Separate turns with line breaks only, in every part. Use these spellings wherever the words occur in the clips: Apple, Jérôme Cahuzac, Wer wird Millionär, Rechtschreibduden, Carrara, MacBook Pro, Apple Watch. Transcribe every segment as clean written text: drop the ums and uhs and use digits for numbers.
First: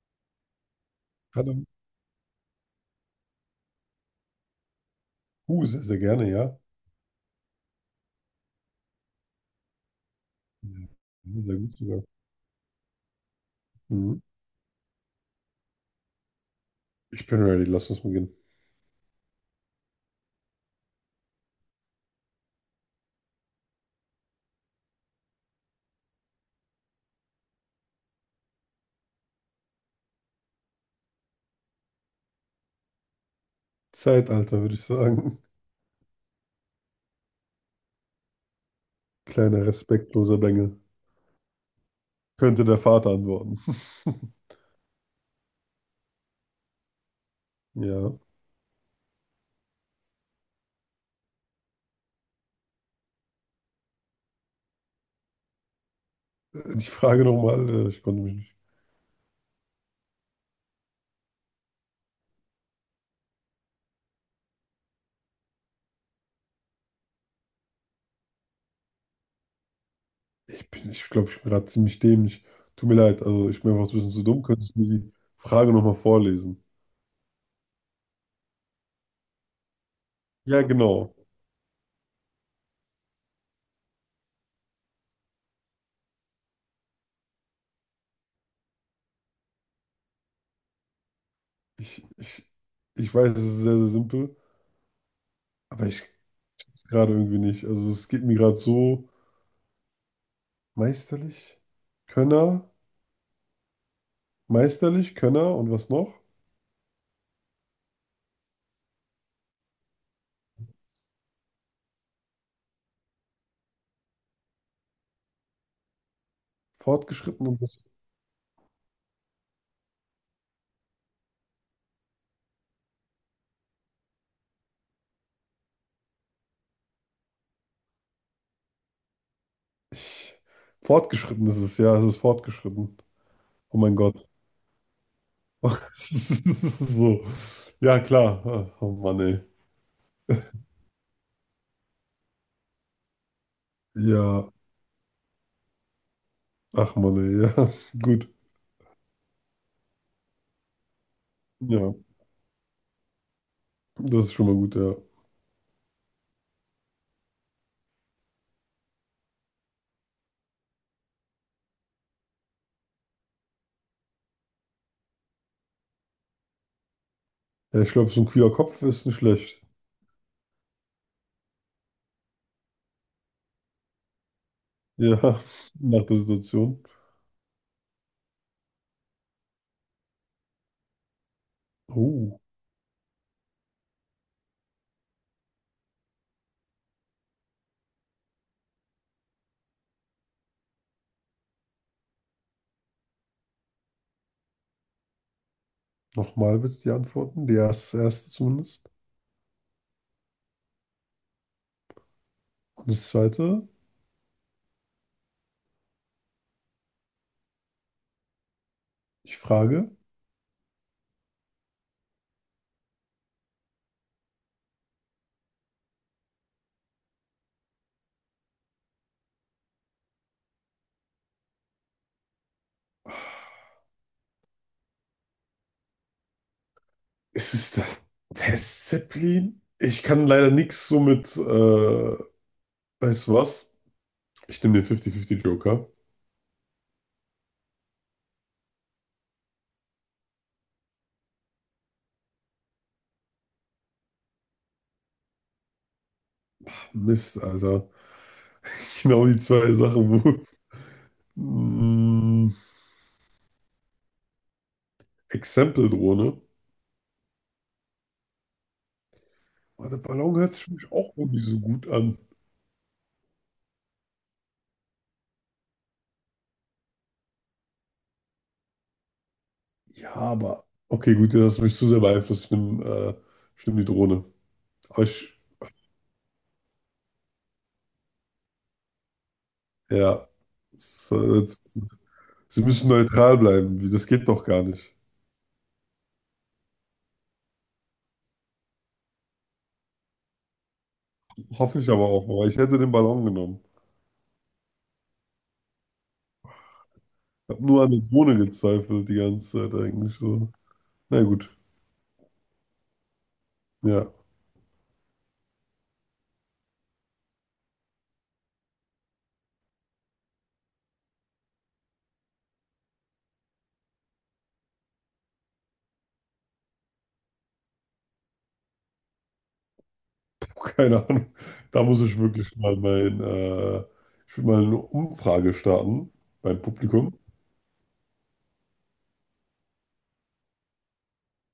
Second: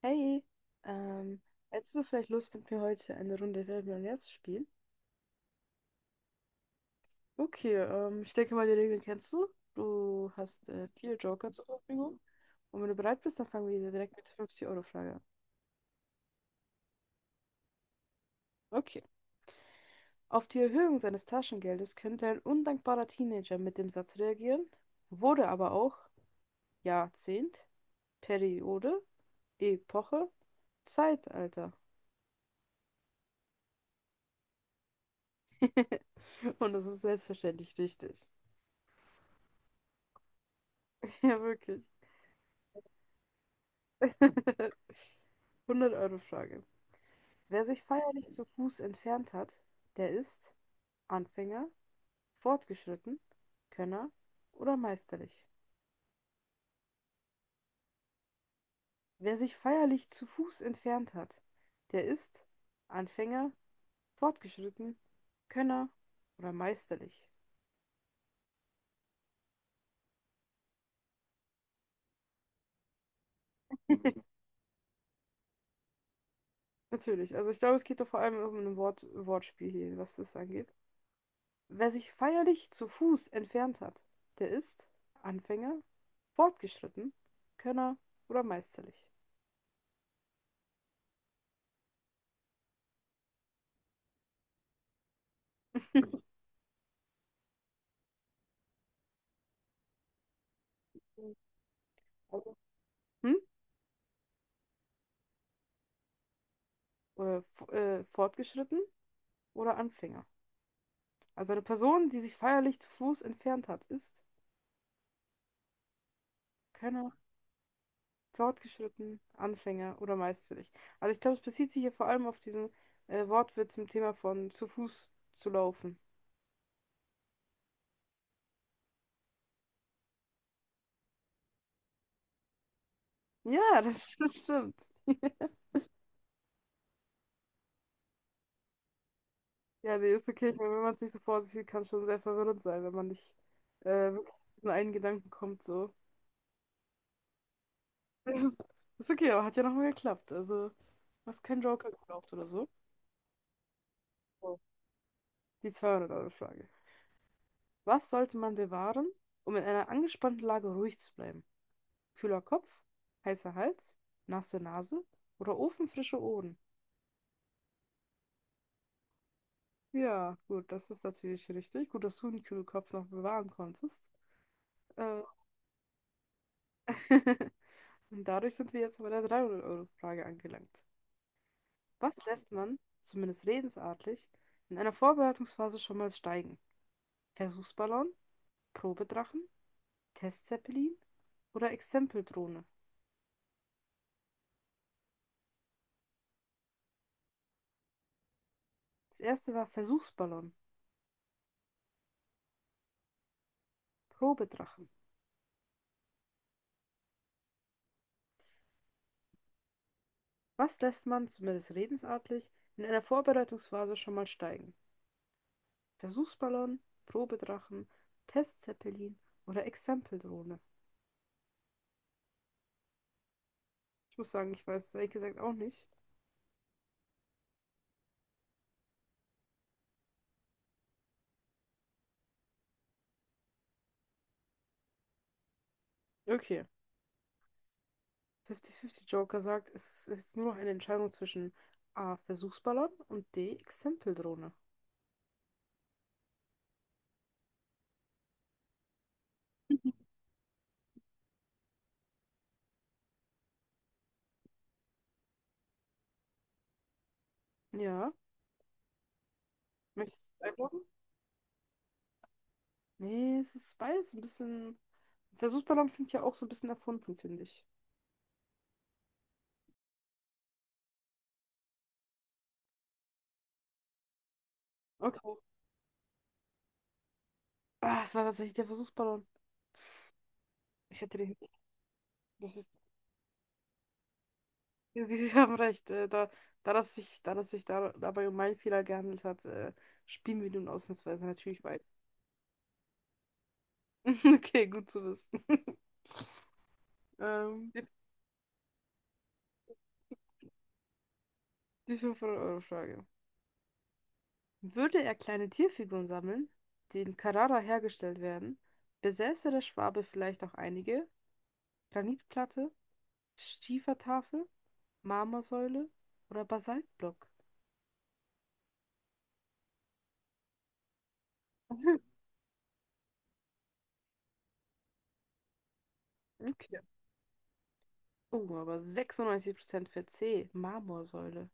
Hey, ähm,
Hallo.
hättest du vielleicht Lust, mit mir heute eine Runde Wer wird Millionär zu spielen?
Sehr, sehr gerne, ja.
Okay, ich denke mal, die Regeln kennst du. Du hast vier
Ja,
Joker
sehr
zur
gut sogar.
Verfügung. Und wenn du bereit bist, dann fangen wir direkt
Mhm.
mit der 50-Euro-Frage an.
Ich bin ready, lass uns beginnen.
Okay. Auf die Erhöhung seines Taschengeldes könnte ein undankbarer Teenager mit dem Satz reagieren, wurde aber auch Jahrzehnt, Periode, Epoche, Zeitalter.
Zeitalter, würde ich sagen.
Und das ist selbstverständlich richtig.
Kleiner respektloser Bengel.
Ja, wirklich.
Könnte der Vater antworten.
100 Euro Frage. Wer sich
Ja.
feierlich zu Fuß entfernt hat, der ist Anfänger, fortgeschritten, Könner oder meisterlich.
Die Frage nochmal, ich konnte mich nicht.
Wer sich feierlich zu Fuß entfernt hat, der ist Anfänger, fortgeschritten, Könner oder meisterlich.
Ich glaube, ich bin gerade ziemlich dämlich. Tut mir leid, also ich bin einfach ein bisschen zu dumm. Könntest du die Frage nochmal vorlesen?
Natürlich, also ich glaube, es geht doch vor allem um ein Wort Wortspiel hier, was das
Ja,
angeht.
genau.
Wer sich feierlich zu Fuß entfernt hat, der ist Anfänger, fortgeschritten, Könner oder meisterlich.
Ich, ich, ich weiß, es ist sehr, sehr simpel, aber ich kann es gerade irgendwie nicht. Also es geht mir gerade so meisterlich.
Also,
Könner.
hm?
Meisterlich, Könner und was noch?
Oder fortgeschritten oder Anfänger. Also eine Person, die sich feierlich zu Fuß entfernt hat, ist Könner,
Fortgeschritten und was?
fortgeschritten, Anfänger oder meisterlich. Also ich glaube, es bezieht sich hier vor allem auf diesen Wortwitz zum Thema von zu Fuß zu laufen.
Ich, fortgeschritten ist es, ja, es ist fortgeschritten. Oh
Ja,
mein
das,
Gott.
das stimmt.
Es ist so. Ja, klar. Ach, oh Mann, ey.
Ja, nee, ist okay. Ich meine, wenn man es nicht so vor sich sieht, kann es schon sehr verwirrend sein, wenn man nicht wirklich
Ja,
in einen Gedanken kommt, so.
ach Mann, ey. Ja, gut.
Das ist, ist okay, aber hat ja nochmal geklappt. Also, du hast keinen Joker
Ja,
gebraucht oder so.
das ist schon mal gut, ja.
Die 200-Euro-Frage. Was sollte man bewahren, um in einer angespannten Lage ruhig zu bleiben? Kühler Kopf, heißer Hals, nasse Nase oder ofenfrische Ohren?
Ja, ich glaube, so ein kühler Kopf ist nicht schlecht.
Ja, gut, das ist natürlich richtig. Gut, dass du den kühlen Kopf noch bewahren konntest. Äh,
Ja, nach der Situation.
Und dadurch sind wir jetzt bei der 300-Euro-Frage angelangt. Was
Oh,
lässt man, zumindest redensartlich, in einer Vorbereitungsphase schon mal steigen? Versuchsballon, Probedrachen, Testzeppelin oder Exempeldrohne?
nochmal bitte die Antworten. Die erste zumindest.
Das erste war Versuchsballon,
Und das zweite,
Probedrachen.
ich frage.
Was lässt man, zumindest redensartlich, in einer Vorbereitungsphase schon mal steigen? Versuchsballon, Probedrachen, Testzeppelin oder Exempeldrohne? Ich muss sagen, ich weiß es ehrlich gesagt auch nicht.
Ist es das Testzeppelin? Ich kann leider nichts so mit, weißt du was? Ich nehme den 50-50 Joker.
Okay. 50-50 Joker sagt, es ist jetzt nur noch eine Entscheidung zwischen A. Versuchsballon und D. Exempeldrohne.
Mist, Alter. Genau die zwei Sachen, wo. Mm, Exempel-Drohne.
Ja.
Aber der
Möchtest du
Ballon
es
hört sich für
einloggen?
mich auch irgendwie so gut an.
Nee, es ist beides ein bisschen. Versuchsballon klingt ja auch so ein bisschen erfunden, finde ich.
Ja, aber. Okay, gut, ja, das hast mich zu sehr beeinflusst. Ich nehm die Drohne. Aber
Okay.
ich.
Ah, es war tatsächlich der Versuchsballon.
Ja.
Ich
es-
hätte den,
es-
das
Sie
ist,
müssen neutral bleiben. Wie, das geht doch gar nicht.
Sie haben recht, da das sich, da das sich da, dabei um meinen Fehler gehandelt hat, spielen wir nun ausnahmsweise natürlich
Hoffe
weiter.
ich aber auch. Aber ich hätte den Ballon genommen.
Okay, gut zu wissen.
Ich habe
Ähm,
nur
die,
an der Drohne gezweifelt die ganze Zeit eigentlich so. Na gut,
die 500-Euro-Frage.
ja,
Würde er kleine Tierfiguren sammeln, die in Carrara hergestellt werden, besäße der Schwabe vielleicht auch einige? Granitplatte, Schiefertafel, Marmorsäule oder Basaltblock?
keine Ahnung. Da muss ich wirklich mal ich will mal eine Umfrage starten beim
Okay.
Publikum.
Oh, aber 96% für C, Marmorsäule.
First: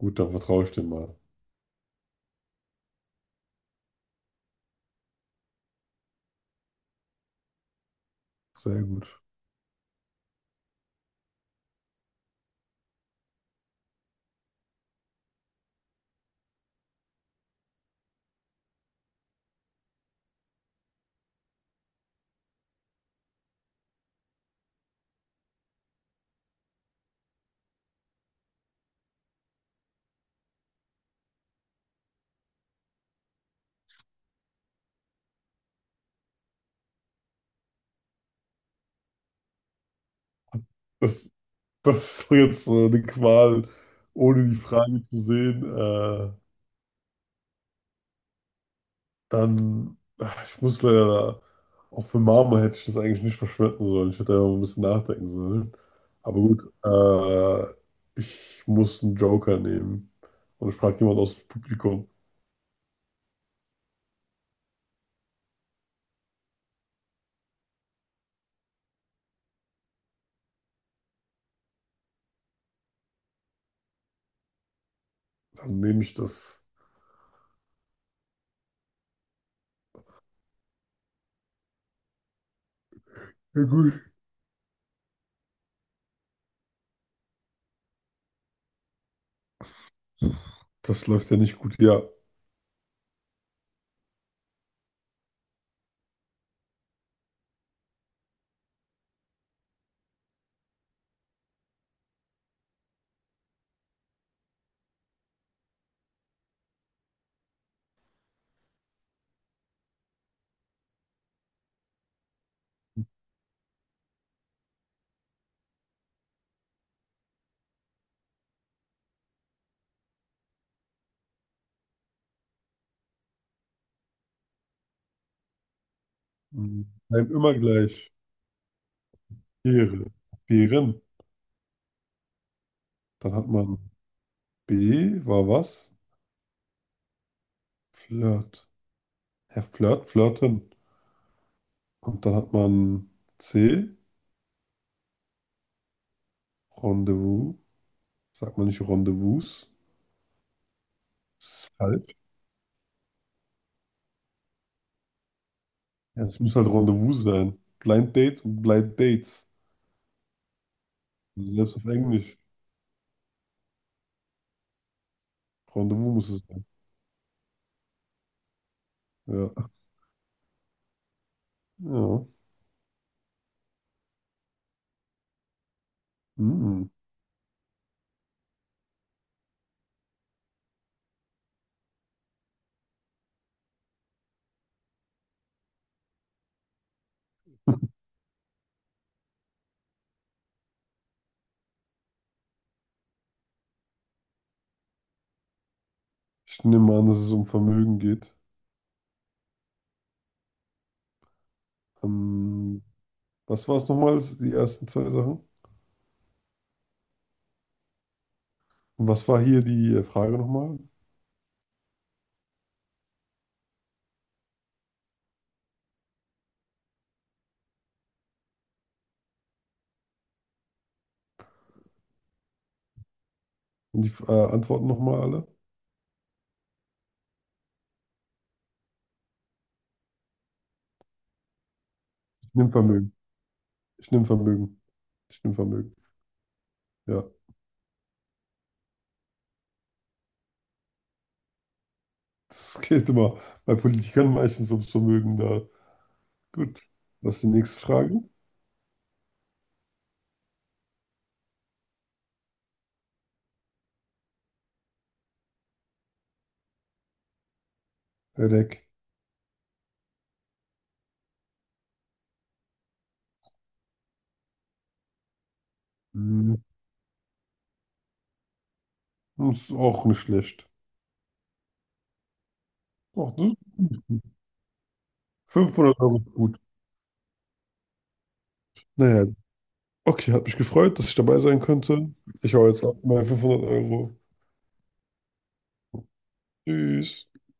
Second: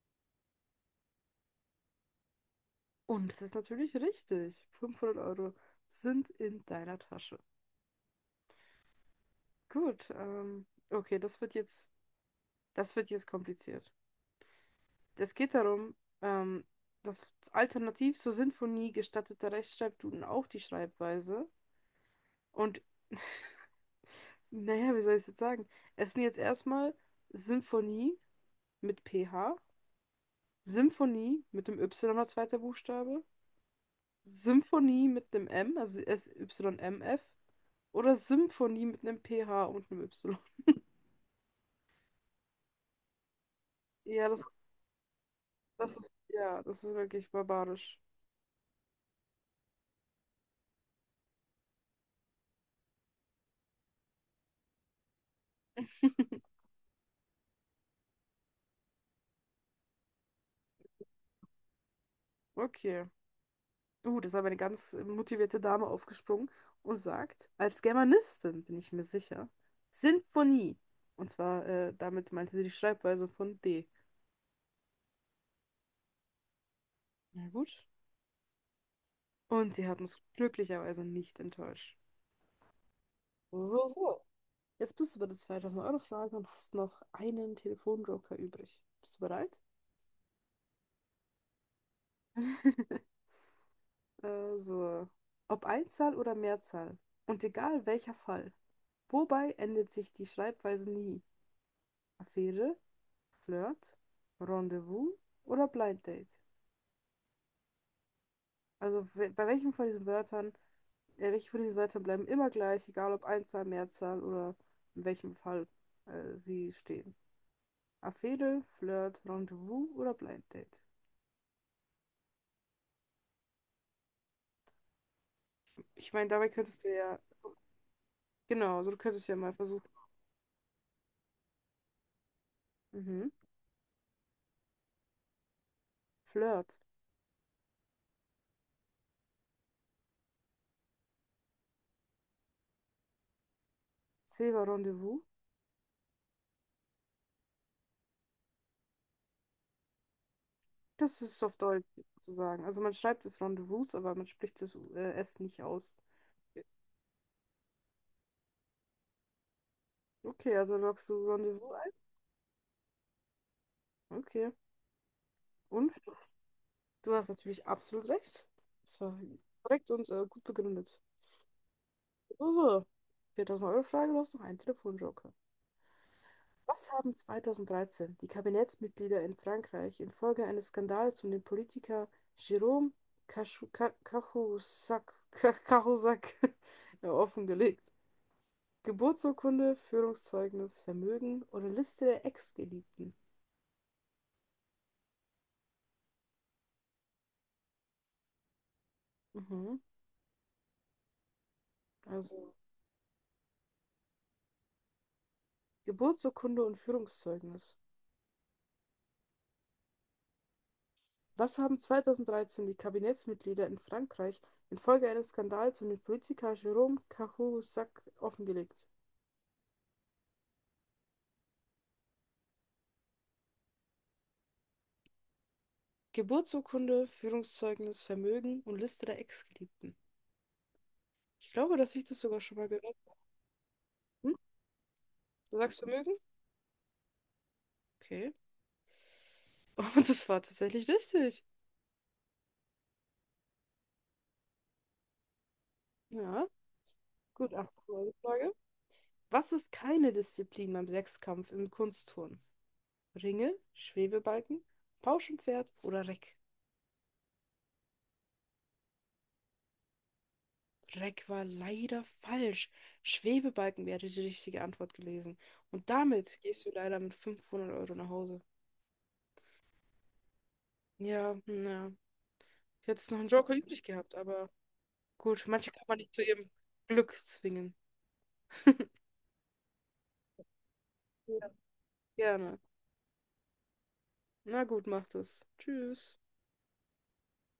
Gut, dann vertraue ich dem mal.
Und es ist natürlich richtig. 500 Euro sind in deiner Tasche.
Sehr gut.
Gut, okay, das wird jetzt kompliziert. Es geht darum, ähm, dass alternativ zur Sinfonie gestattete Rechtschreibduden auch die Schreibweise. Und naja, wie soll ich es jetzt sagen? Es sind jetzt erstmal Symphonie mit PH, Symphonie mit dem Y als zweiter Buchstabe, Symphonie mit dem M, also SYMF, oder Symphonie mit einem P H und einem Y.
Das, das ist doch jetzt eine Qual,
Ja,
ohne die Frage zu sehen.
das ist, ja, das ist wirklich barbarisch.
Dann, ach, ich muss leider, auch für Marmor hätte ich das eigentlich nicht verschwenden sollen. Ich hätte einfach ein bisschen nachdenken sollen. Aber gut, ich muss einen Joker nehmen. Und ich frage jemand aus dem Publikum.
Okay. Das ist aber eine ganz motivierte Dame aufgesprungen und sagt, als Germanistin bin ich mir sicher, Sinfonie. Und zwar, damit meinte sie die Schreibweise von D.
Dann nehme ich das.
Na gut. Und sie hat uns glücklicherweise nicht enttäuscht.
Ja,
So, so,
gut.
so. Jetzt bist du bei der 2000-Euro-Frage und hast noch einen Telefonjoker übrig. Bist du bereit?
Das läuft ja nicht gut. Ja.
So. Ob Einzahl oder Mehrzahl. Und egal welcher Fall. Wobei ändert sich die Schreibweise nie? Affäre, Flirt, Rendezvous oder Blind Date? Also bei welchem von diesen Wörtern, welche von diesen Wörtern bleiben immer gleich, egal ob Einzahl, Mehrzahl oder in welchem Fall sie stehen? Affäre, Flirt, Rendezvous oder Blind Date? Ich meine, dabei könntest
Hm,
du ja,
bleiben immer gleich.
genau, also du könntest ja mal versuchen.
Beere. Beeren.
Mhm.
Dann hat man B war was?
Flirt.
Flirt. Herr Flirt, flirten. Und dann hat man C,
C'est un rendezvous.
Rendezvous. Sagt man nicht Rendezvous?
Das ist
Das
auf
ist
Deutsch
falsch.
sozusagen. Also man schreibt es Rendezvous, aber man spricht es S nicht aus.
Ja, es muss halt Rendezvous sein. Blind Dates und Blind Dates.
Okay, also loggst du
Also
Rendezvous
selbst auf
ein?
Englisch.
Okay. Und
Rendezvous muss es sein.
du hast natürlich absolut recht. Das war
Ja.
korrekt und gut begründet.
Ja.
So, so. 4000-Euro-Frage, du hast noch einen Telefonjoker.
Hm.
Was haben 2013 die Kabinettsmitglieder in Frankreich infolge eines Skandals um den Politiker Jérôme Cahusac offengelegt? Geburtsurkunde, Führungszeugnis, Vermögen oder Liste der Ex-Geliebten.
Ich nehme an, dass es um Vermögen geht.
Mhm. Also
Ähm, was war es nochmal, die ersten zwei Sachen?
Geburtsurkunde und Führungszeugnis.
Und was war hier die Frage nochmal?
Was haben 2013 die Kabinettsmitglieder in Frankreich infolge eines Skandals um den Politiker Jérôme Cahuzac offengelegt?
Und die Antworten nochmal alle?
Geburtsurkunde, Führungszeugnis, Vermögen und Liste der Ex-Geliebten. Ich glaube, dass ich das sogar
Ich
schon mal
nehme
gehört
Vermögen.
habe.
Ich nehme
Hm?
Vermögen. Ich nehme
Du sagst
Vermögen.
Vermögen?
Ja.
Okay. Und das war tatsächlich richtig.
Das geht immer bei Politikern meistens ums Vermögen da.
Ja,
Gut. Was ist die
gut, ach,
nächste
neue
Frage?
Frage. Was ist keine Disziplin beim Sechskampf im Kunstturnen? Ringe, Schwebebalken, Pauschenpferd oder Reck?
Herr Leck.
Reck war leider falsch. Schwebebalken wäre die richtige Antwort gewesen. Und damit
Hm.
gehst du leider mit 500 Euro nach Hause.
Das ist auch nicht schlecht.
Ja, ja. Ich hätte jetzt noch einen
Oh,
Joker übrig
das ist
gehabt,
gut.
aber gut, manche kann man
500
nicht
Euro
zu
ist
ihrem
gut.
Glück zwingen.
Naja, okay, hat mich gefreut, dass ich dabei
Ja.
sein konnte. Ich
Gerne.
hau jetzt ab meine 500 Euro.
Na gut, macht es. Tschüss.
Tschüss.